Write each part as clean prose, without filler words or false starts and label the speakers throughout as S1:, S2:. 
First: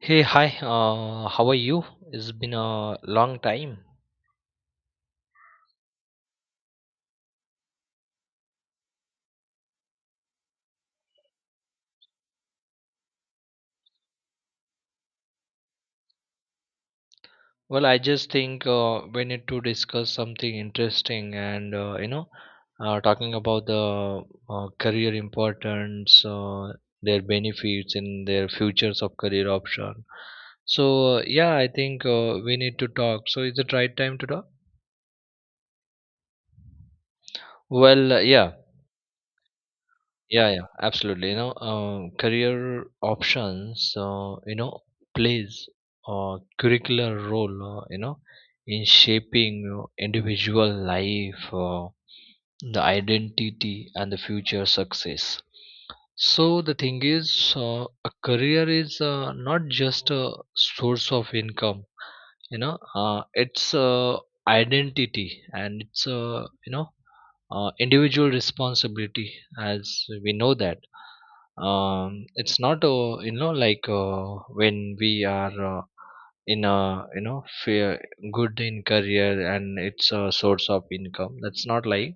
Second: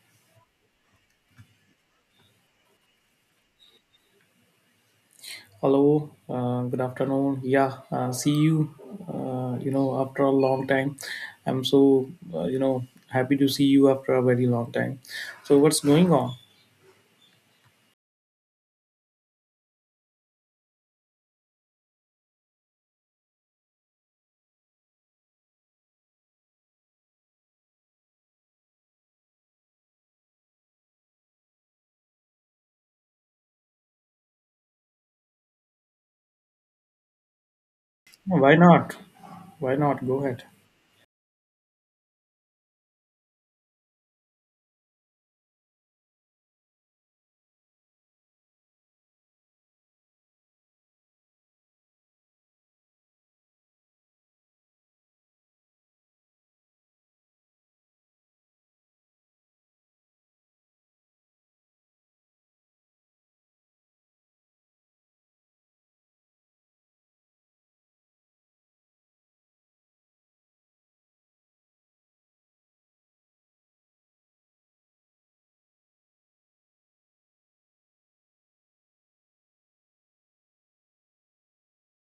S1: Hey, hi. How are you? It's been a long time.
S2: Hello, good afternoon. Yeah, see you. After a long time, I'm so happy to see you after a very long time. So, what's going on?
S1: Well, I just think we need to discuss something interesting, and talking about the career importance, their benefits, and their futures of career option. So yeah, I think we need to talk. So is it right time to talk? Well, yeah.
S2: Why not? Why not? Go ahead.
S1: Yeah, yeah, absolutely. Career options, plays a curricular role, in shaping individual life, the identity, and the future success. So the thing is, a career is not just a source of income. It's a identity, and it's a individual responsibility, as we know that it's not when we are in a fair, good in career and it's a source of income. That's not like,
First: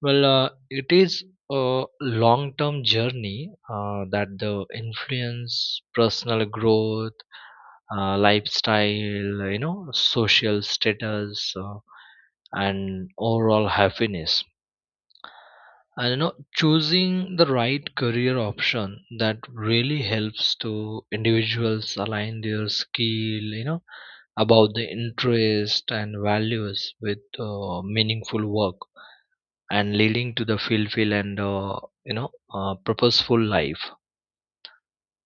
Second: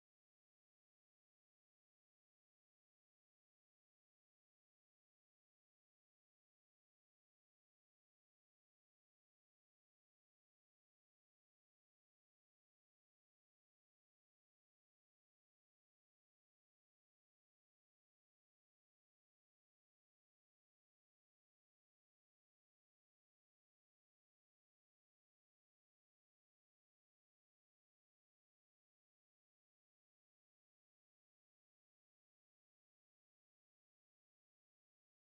S1: well, it is a long term journey that the influence personal growth, lifestyle, social status, and overall happiness. And choosing the right career option, that really helps to individuals align their skill, about the interest and values with meaningful work and leading to the fulfill and purposeful life.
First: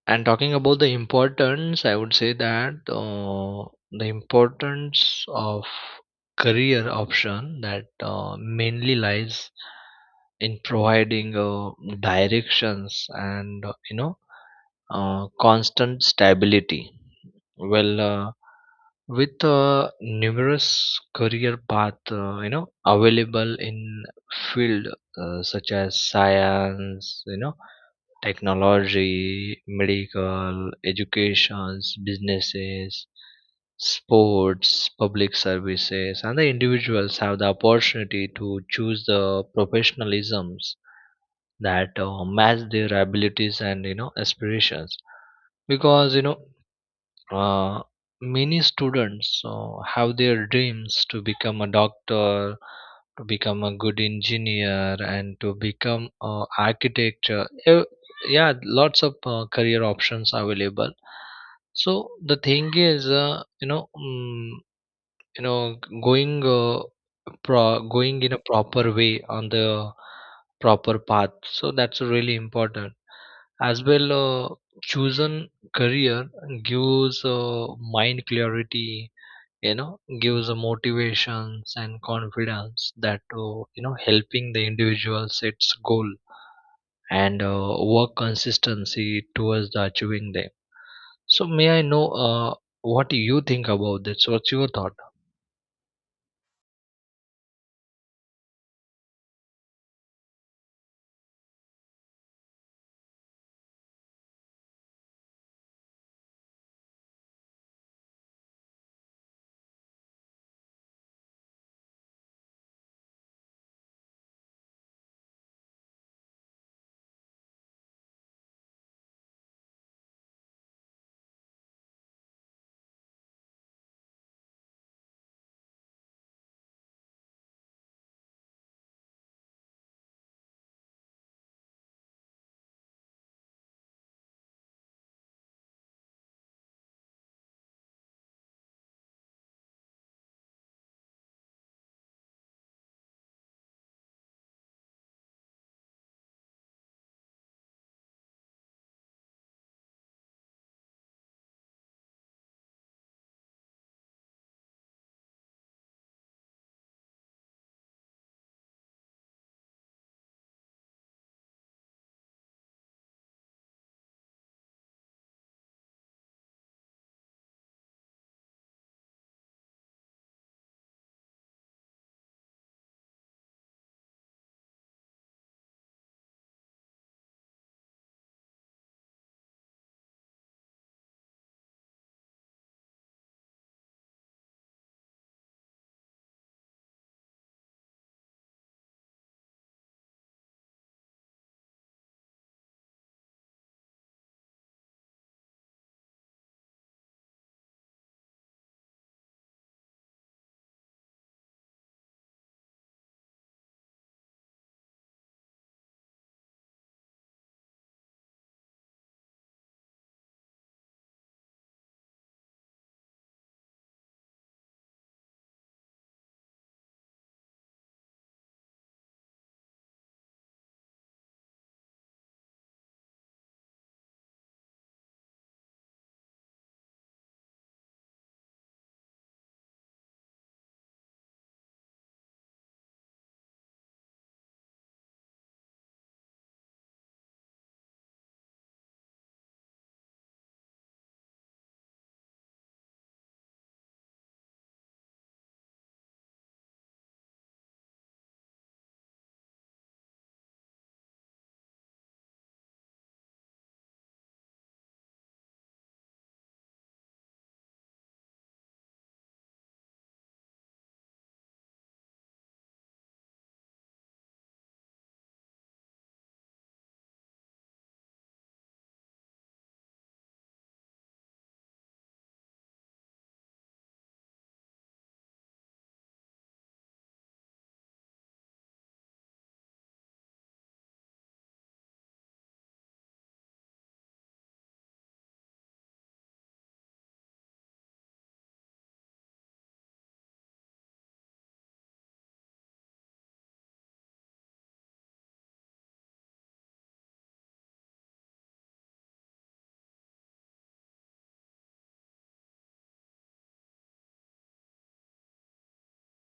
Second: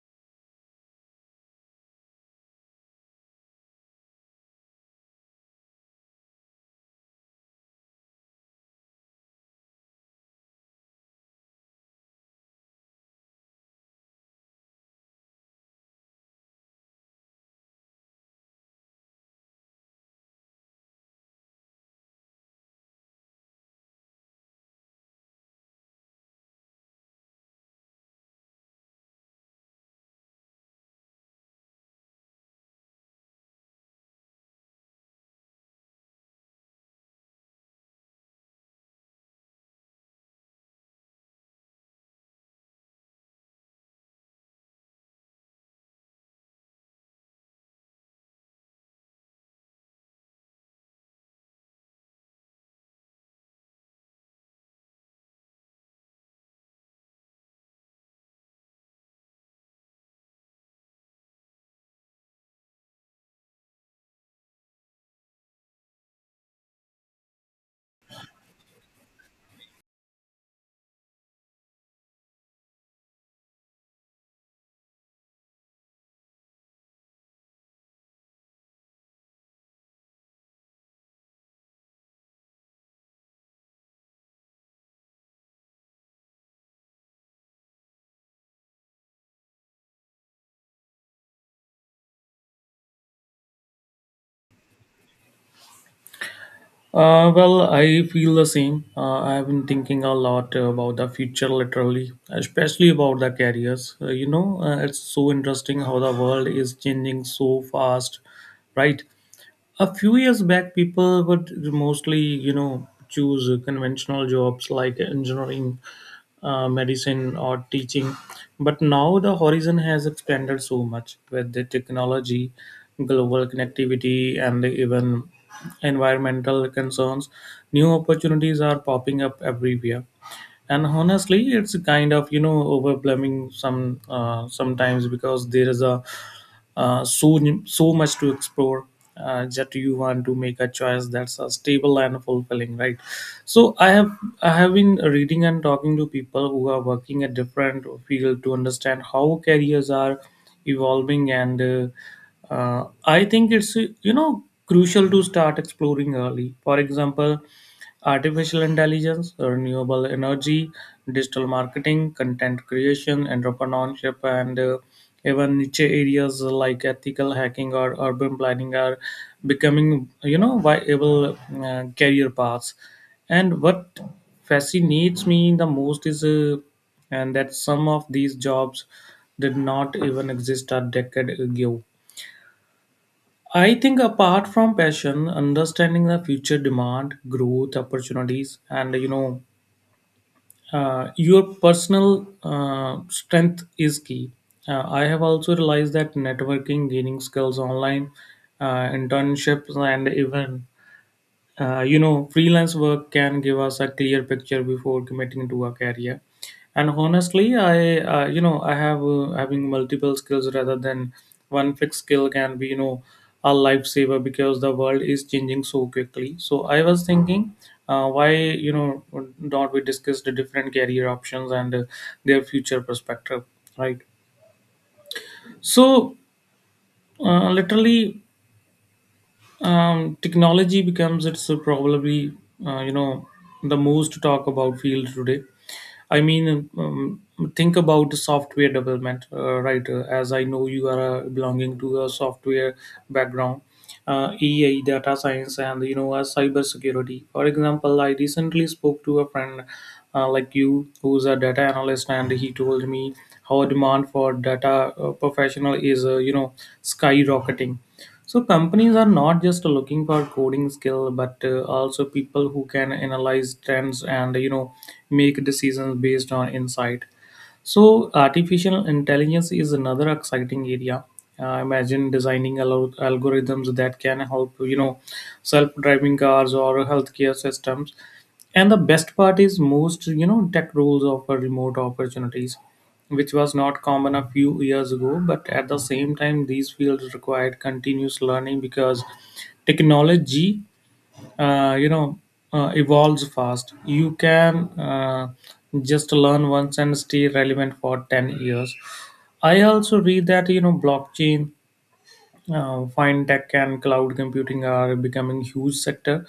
S1: And talking about the importance, I would say that the importance of career option that mainly lies in providing directions and constant stability. Well, with numerous career path, available in field, such as science, technology, medical, educations, businesses, sports, public services, and the individuals have the opportunity to choose the professionalisms that match their abilities and aspirations, because uh, many students have their dreams to become a doctor, to become a good engineer, and to become an architect. Yeah, lots of career options available. So the thing is, you know, mm, you know, g- going pro- going in a proper way on the proper path. So that's really important. As well, chosen career gives mind clarity, gives a motivations and confidence that helping the individual sets goal and work consistency towards the achieving them. So may I know, what you think about this? What's your thought?
S2: Well, I feel the same. I have been thinking a lot about the future, literally, especially about the careers. It's so interesting how the world is changing so fast, right? A few years back, people would mostly, you know, choose conventional jobs like engineering, medicine, or teaching, but now the horizon has expanded so much with the technology, global connectivity, and even environmental concerns. New opportunities are popping up everywhere, and honestly, it's kind of, you know, overwhelming sometimes, because there is a uh, so so much to explore that you want to make a choice that's stable and fulfilling, right? So I have been reading and talking to people who are working at different field to understand how careers are evolving, and I think it's you know, crucial to start exploring early. For example, artificial intelligence, renewable energy, digital marketing, content creation, entrepreneurship, and even niche areas like ethical hacking or urban planning are becoming, you know, viable career paths. And what fascinates me the most is, and that some of these jobs did not even exist a decade ago. I think apart from passion, understanding the future demand, growth, opportunities, and you know, your personal strength is key. I have also realized that networking, gaining skills online, internships, and even you know, freelance work can give us a clear picture before committing to a career. And honestly, I you know I have having multiple skills rather than one fixed skill can be, you know, a lifesaver, because the world is changing so quickly. So I was thinking, why, you know, don't we discuss the different career options and their future perspective, right? So literally, technology becomes, it's probably you know, the most to talk about field today. I mean, think about software development, right? As I know, you are belonging to a software background, AI, data science, and you know, cyber security. For example, I recently spoke to a friend, like you, who's a data analyst, and he told me how demand for data professional is you know, skyrocketing. So companies are not just looking for coding skill, but also people who can analyze trends and, you know, make decisions based on insight. So artificial intelligence is another exciting area. Imagine designing algorithms that can help, you know, self-driving cars or healthcare systems. And the best part is most, you know, tech rules offer remote opportunities, which was not common a few years ago. But at the same time, these fields required continuous learning because technology, uh, you know, evolves fast. You can just learn once and stay relevant for 10 years. I also read that, you know, blockchain, fintech, and cloud computing are becoming huge sector.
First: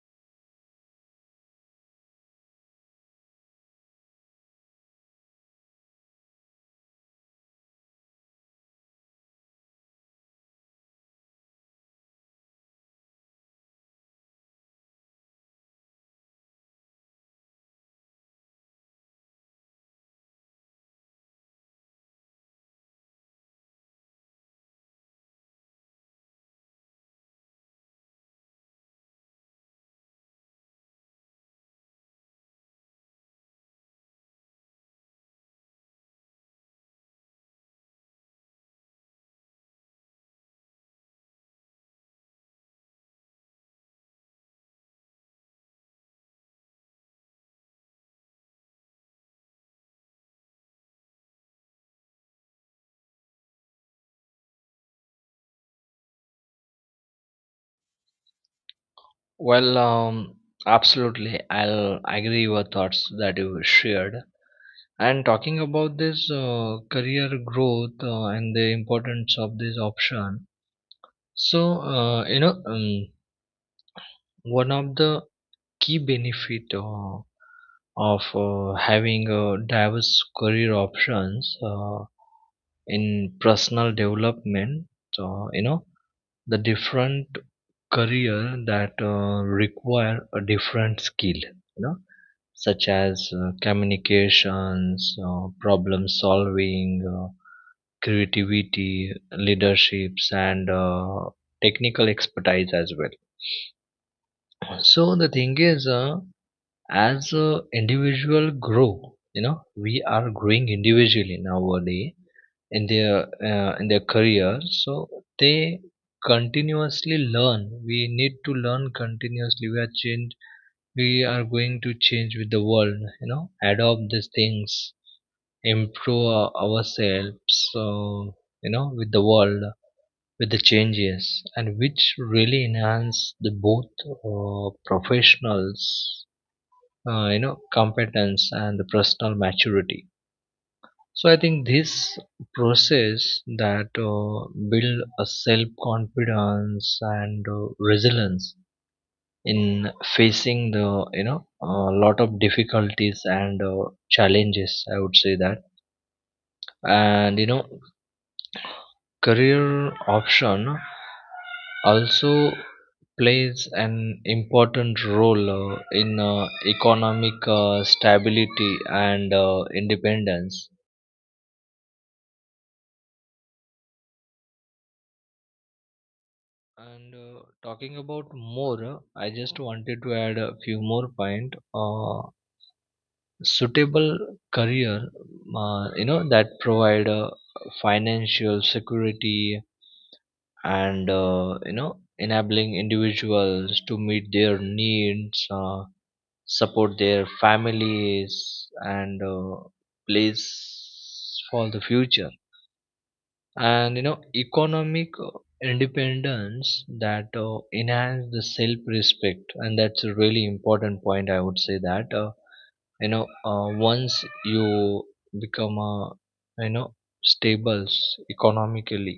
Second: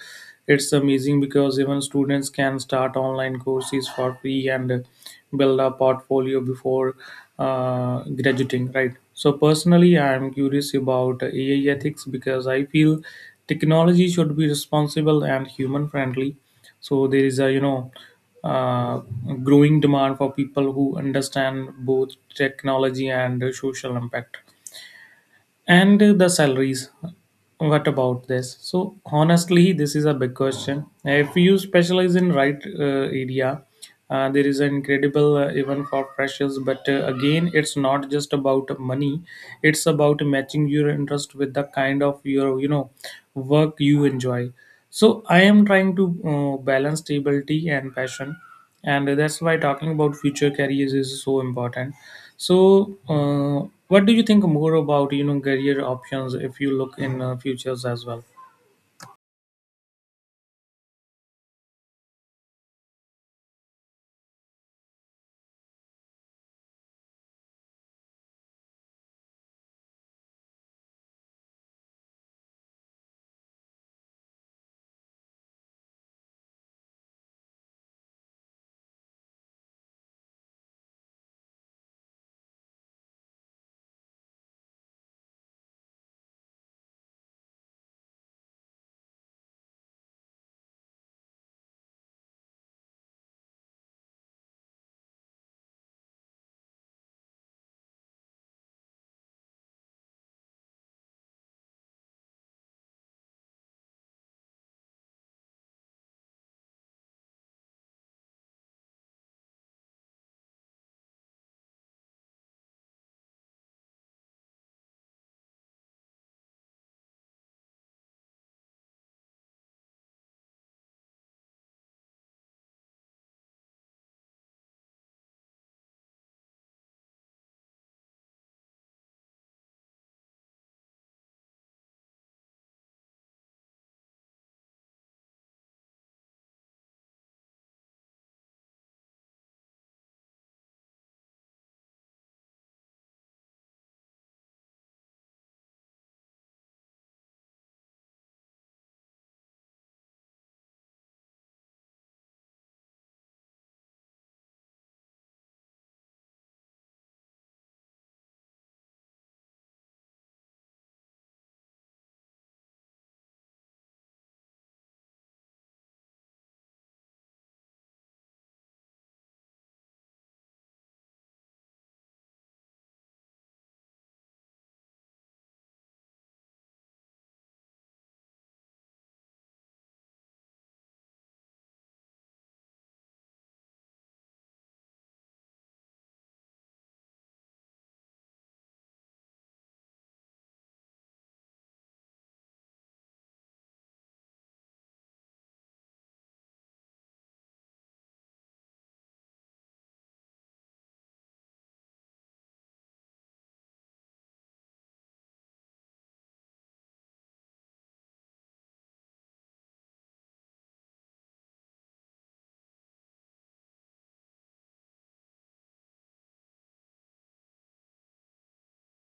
S2: It's amazing because even students can start online courses for free and build a portfolio before graduating, right? So personally, I am curious about AI ethics, because I feel technology should be responsible and human friendly. So there is a, you know, uh, growing demand for people who understand both technology and social impact. And the salaries, what about this? So honestly, this is a big question. If you specialize in right area, there is an incredible even for freshers. But again, it's not just about money. It's about matching your interest with the kind of your, you know, work you enjoy. So I am trying to balance stability and passion, and that's why talking about future careers is so important. So what do you think more about, you know, career options if you look in futures as well?
S1: Well, absolutely, I'll agree with thoughts that you shared. And talking about this career growth and the importance of this option. So one of the key benefit, of having diverse career options, in personal development, uh, you know the different career that require a different skill, you know, such as communications, problem solving, creativity, leaderships, and technical expertise as well. So the thing is, as individual grow, you know, we are growing individually nowadays in their career. So they continuously learn. We need to learn continuously. We are change. We are going to change with the world. You know, adopt these things, ourselves. So you know, with the world with the changes, and which really enhance the both professionals competence and the personal maturity. So I think this process that build a self confidence and resilience in facing the, you know, a lot of difficulties and challenges, I would say that. And you know, career option also plays an important role, in economic stability and independence. And talking about more, I just wanted to add a few more point. uh, Suitable career, that provide financial security and enabling individuals to meet their needs, support their families, and place for the future. And you know, economic independence that enhance the self respect, and that's a really important point, I would say that. Once you become a, you know, stable economically,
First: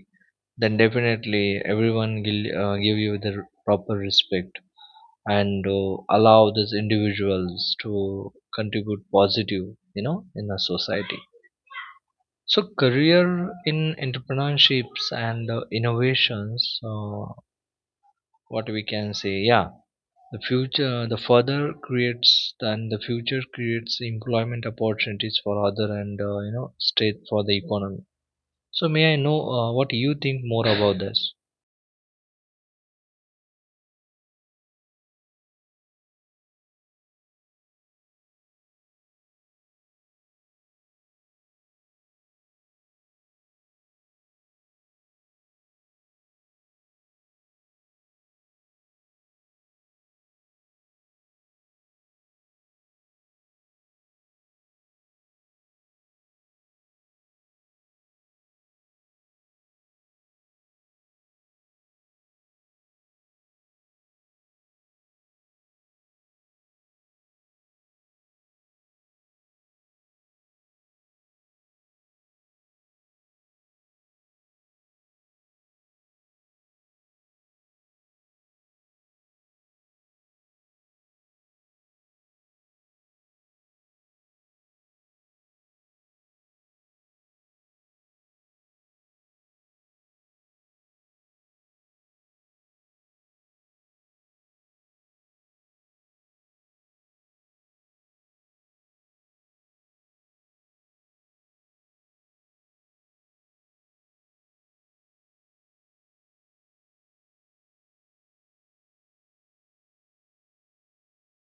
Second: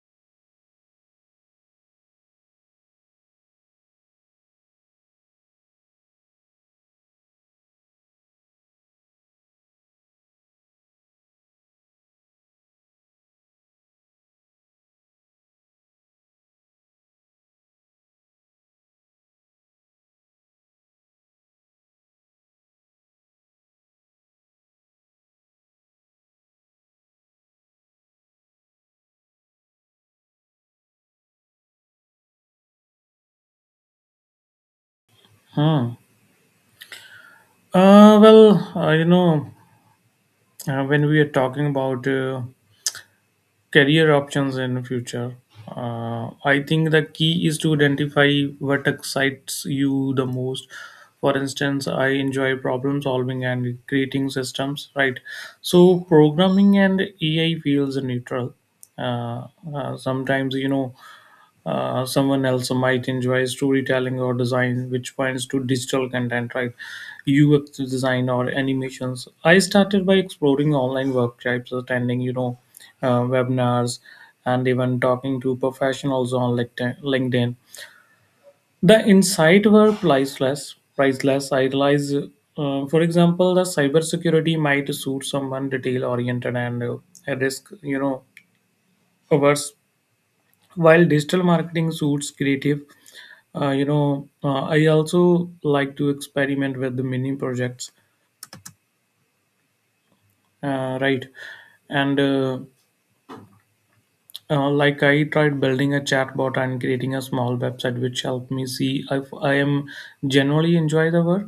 S1: then definitely everyone will give you the proper respect and allow these individuals to contribute positive, you know, in a society. So career in entrepreneurships and innovations, what we can say. Yeah, the further creates, and the future creates employment opportunities for other and state for the economy. So may I know, what you think more about this?
S2: Hmm. uh, well uh, you know when we are talking about career options in future, I think the key is to identify what excites you the most. For instance, I enjoy problem solving and creating systems, right? So programming and AI feels neutral. uh, Sometimes, you know, someone else might enjoy storytelling or design, which points to digital content, right? UX design or animations. I started by exploring online workshops, attending, you know, webinars, and even talking to professionals on LinkedIn. The insight were priceless, priceless. I realize, for example, the cybersecurity might suit someone detail oriented and risk, you know, averse, while digital marketing suits creative. I also like to experiment with the mini projects, right? And like I tried building a chatbot and creating a small website, which helped me see if I am generally enjoy the work.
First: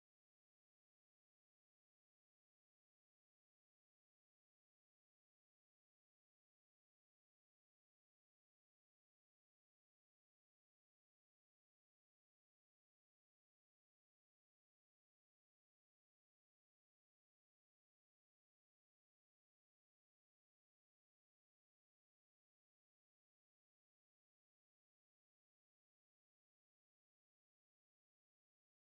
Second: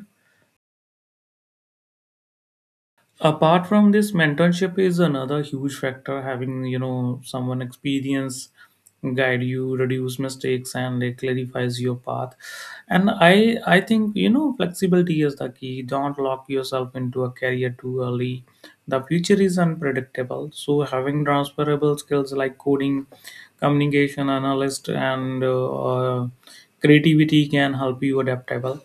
S2: Apart from this, mentorship is another huge factor. Having, you know, someone experience guide you reduce mistakes and like clarifies your path. And I think, you know, flexibility is the key. Don't lock yourself into a career too early. The future is unpredictable, so having transferable skills like coding, communication, analyst, and creativity can help you adaptable.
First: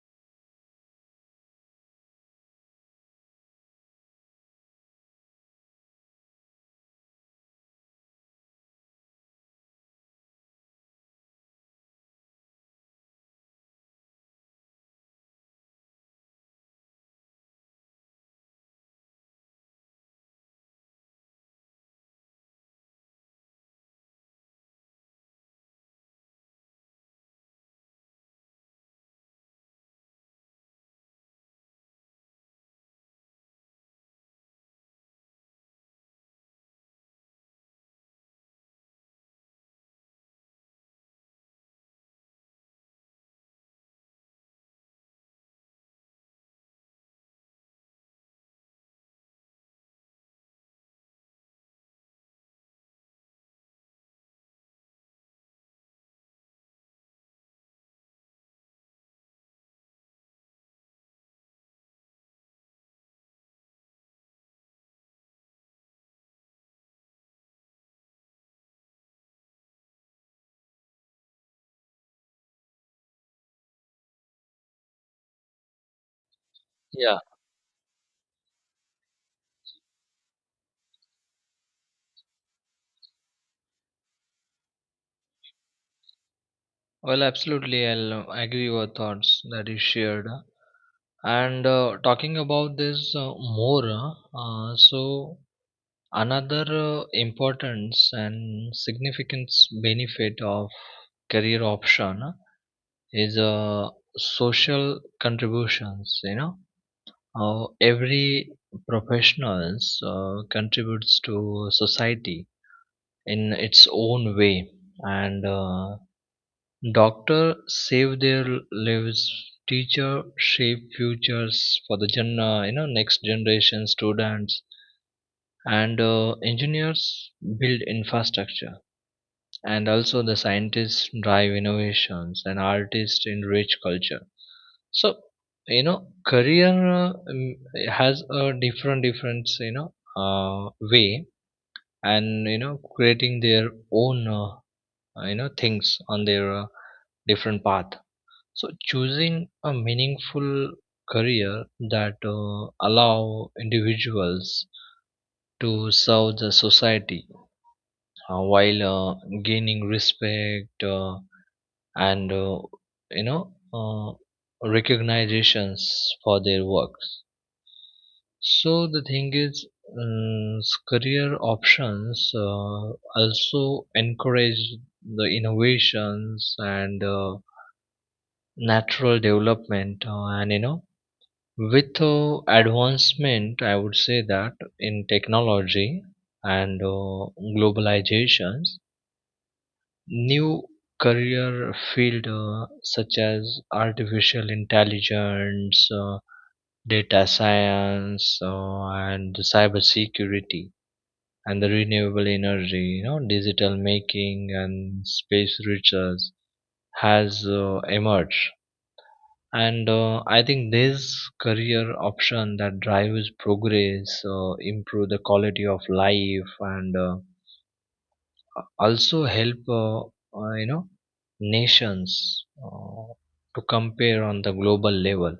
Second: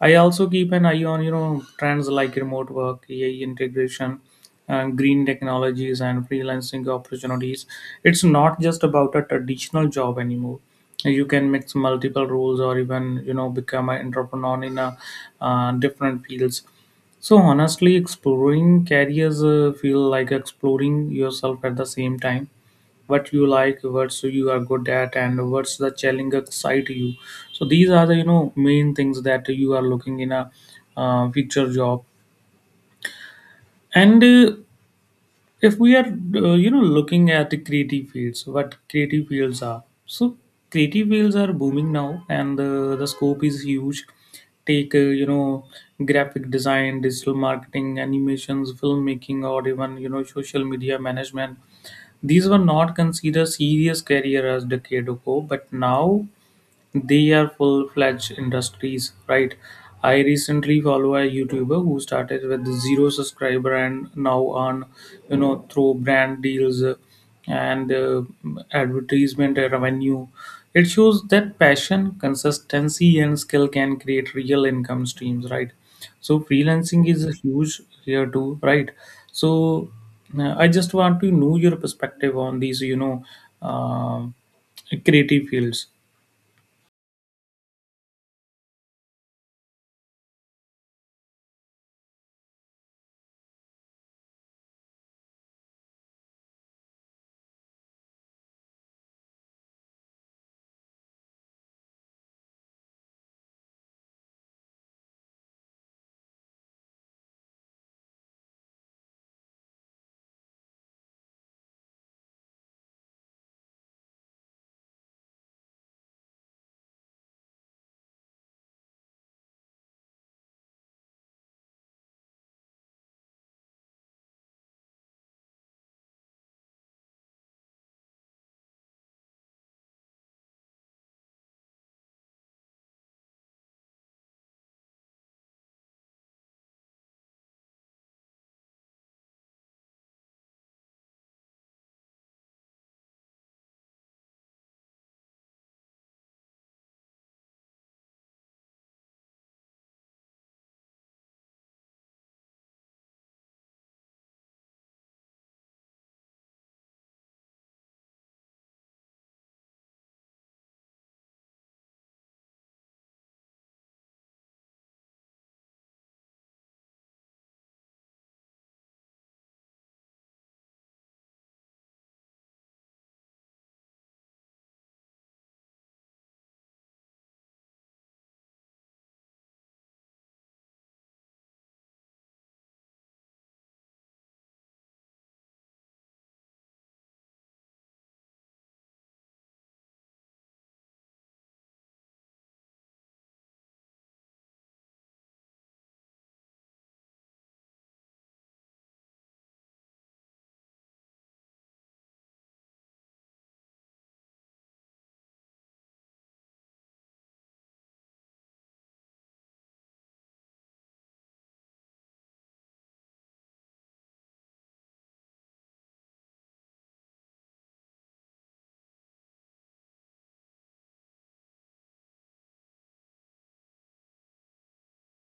S2: I also keep an eye on, you know, trends like remote work, AI integration, green technologies, and freelancing opportunities. It's not just about a traditional job anymore. You can mix multiple roles or even, you know, become an entrepreneur in a different fields. So honestly, exploring careers feel like exploring yourself at the same time. What you like, what's you are good at, and what's the challenge excite you. So these are the, you know, main things that you are looking in a future job. And if we are you know, looking at the creative fields what creative fields are, so creative fields are booming now, and the scope is huge. Take, you know, graphic design, digital marketing, animations, filmmaking, or even, you know, social media management. These were not considered serious career as decade ago, but now they are full fledged industries, right? I recently follow a YouTuber who started with zero subscriber and now on, you know, through brand deals, and advertisement revenue. It shows that passion, consistency, and skill can create real income streams, right? So freelancing
S1: Yeah.
S2: is huge here too, right? So I just want to know your perspective on these, you know, um creative fields.
S1: Well, absolutely, I'll agree with your thoughts that you shared. And talking about this more, so another importance and significance benefit of career option is social contributions. You know, every professionals contributes to society in its own way, and doctors save their lives. Teachers shape futures for the next generation students, and engineers build infrastructure, and also the scientists drive innovations, and artists enrich culture. So you know, career has a different different, you know, way, and you know, creating their own things on their different path. So choosing a meaningful career that allow individuals to serve the society, while gaining respect, and you know uh, recognitions for their works. So the thing is, career options also encourage the innovations and natural development, and you know with advancement, I would say that in technology and globalizations, new career field, such as artificial intelligence, data science, and cyber security, and the renewable energy, you know, digital making and space research, has emerged. And I think this career option that drives progress, improve the quality of life, and also help uh, you know nations to compare on the global level.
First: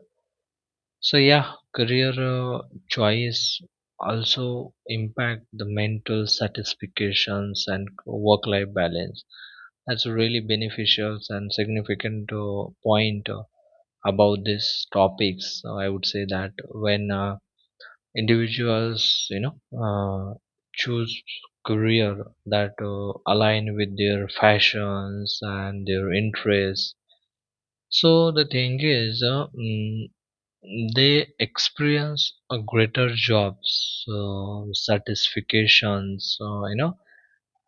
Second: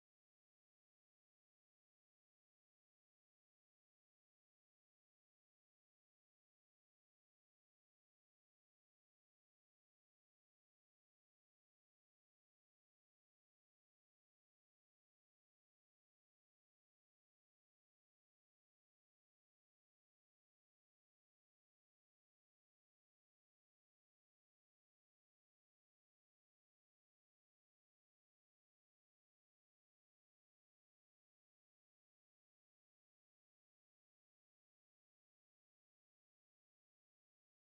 S1: So yeah, career choice also impact the mental satisfactions and work-life balance. That's a really beneficial and significant point about these topics. So I would say that when individuals, you know, choose career that align with their fashions and their interests. So the thing is, they experience a greater job so satisfactions. Uh, you know,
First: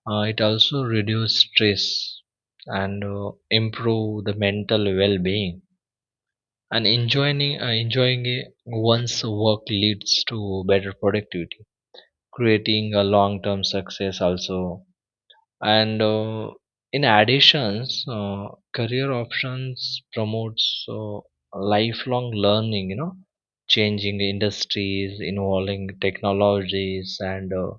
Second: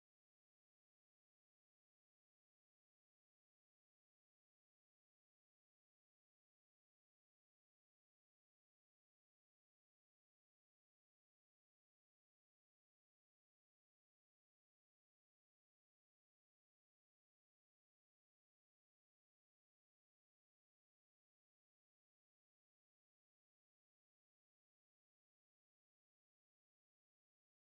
S1: uh, It also reduce stress and improve the mental well-being. And enjoying it one's work leads to better productivity, creating a long-term success also. And in additions, career options promotes lifelong learning, you know, changing industries involving technologies and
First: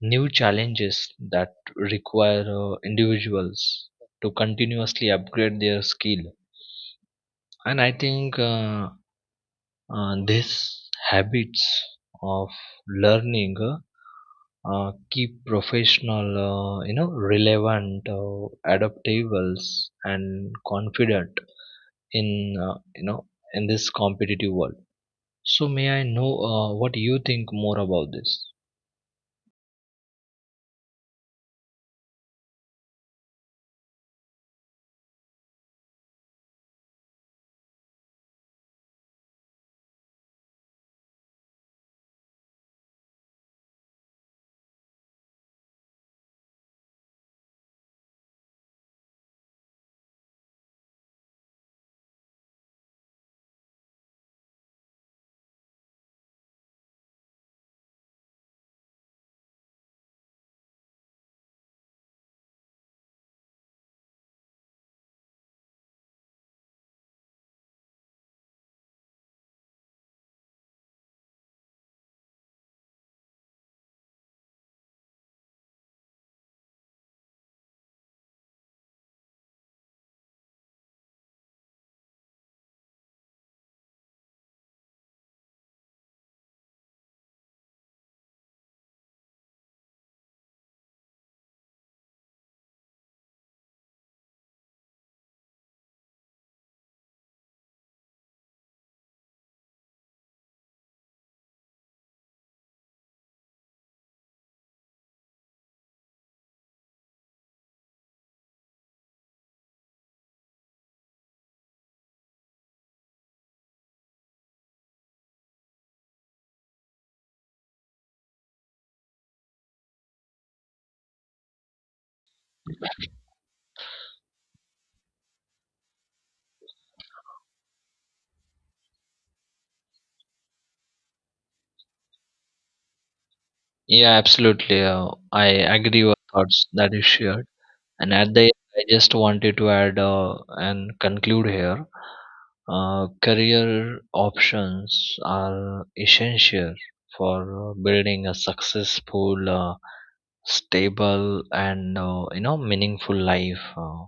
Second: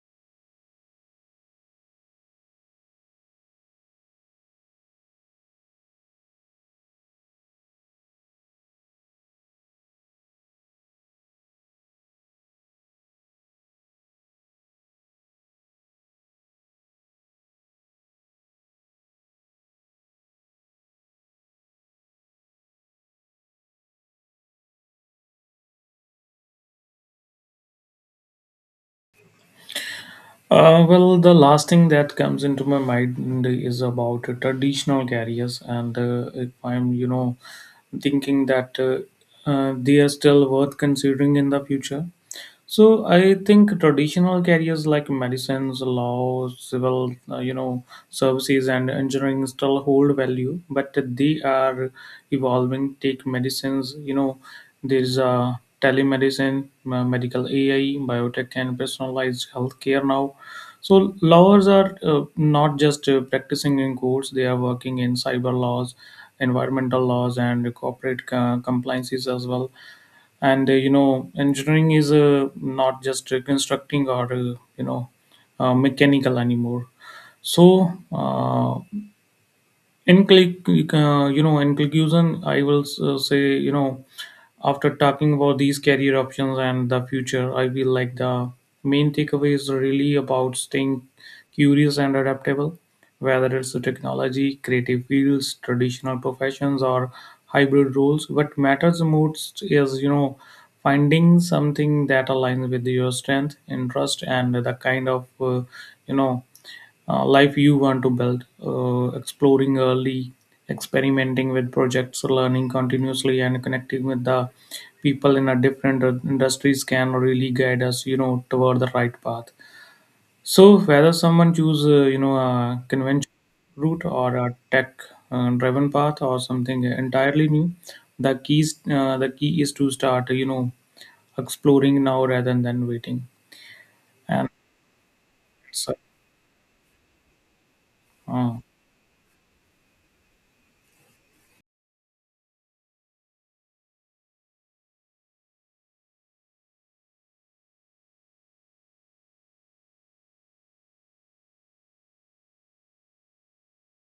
S1: new challenges that require individuals to continuously upgrade their skill. And I think these habits of learning, keep professional relevant, adaptable, and confident in, uh, you know in this competitive world. So may I know, what you think more about this?
S2: Well, the last thing that comes into my mind is about traditional carriers, and if I'm, you know, thinking that they are still worth considering in the future. So I think traditional carriers like medicines, law, civil, you know, services, and engineering still hold value, but they are evolving. Take medicines, you know, there's a telemedicine, medical AI, biotech, and personalized healthcare now. So lawyers are not just practicing in courts; they are working in cyber laws, environmental laws, and corporate compliances as well. And you know, engineering is not just constructing or you know mechanical anymore. So in click, you know, in conclusion, I will say, you know, after talking about these career options and the future, I feel like the main takeaway is really about staying curious and adaptable, whether it's the technology, creative fields, traditional professions, or hybrid roles. What matters most is, you know, finding something that aligns with your strength, interest, and the kind of, you know, life you want to build, exploring early, experimenting with projects, learning continuously, and connecting with the people in a different industries can really guide us, you know, toward the right path. So whether someone choose, you know, a conventional route or a tech-driven path or something entirely new, the key is to start, you know, exploring now rather than waiting.
S1: Yeah,
S2: And
S1: absolutely. I
S2: so,
S1: agree with thoughts that you shared, and at the
S2: uh,
S1: end I just wanted to add and conclude here. Career options are essential for building a successful, stable, and meaningful life.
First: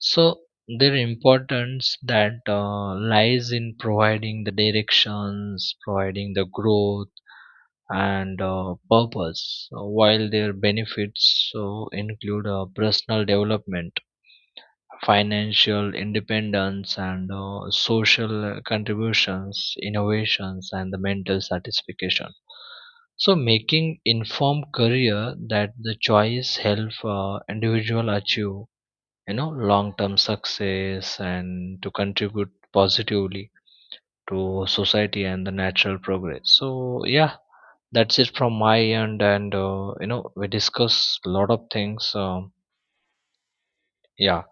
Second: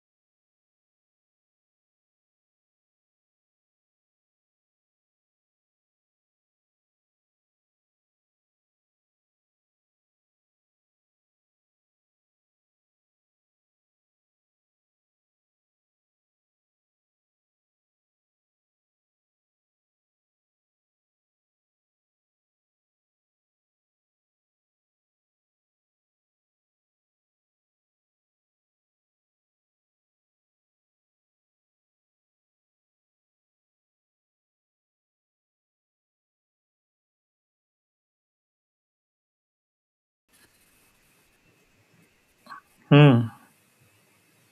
S1: So their importance that lies in providing the directions, providing the growth and purpose, while their benefits so include personal development, financial independence, and social contributions, innovations, and the mental satisfaction. So, making informed career that the choice help individual achieve, you know, long term success and to contribute positively to society and the natural progress. So, yeah, that's it from my end, and we discuss a lot of things. Yeah,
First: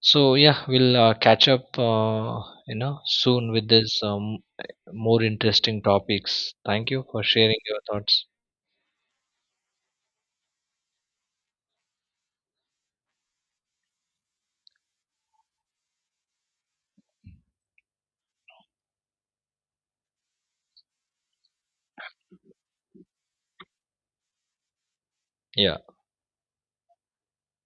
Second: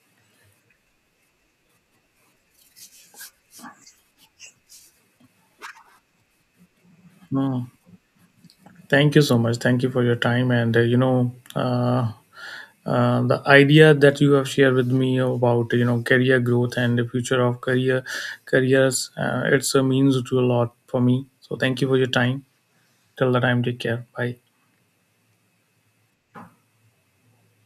S1: so yeah, we'll catch up, soon with this more interesting topics. Thank you for sharing
S2: uh,
S1: your thoughts.
S2: thank you so much. Thank you for your time. And the idea that you have shared with me about, you know, career growth and the future of career careers, it's a means to a lot for me. So thank you for your time. Till the time, take care. Bye.
S1: Yeah.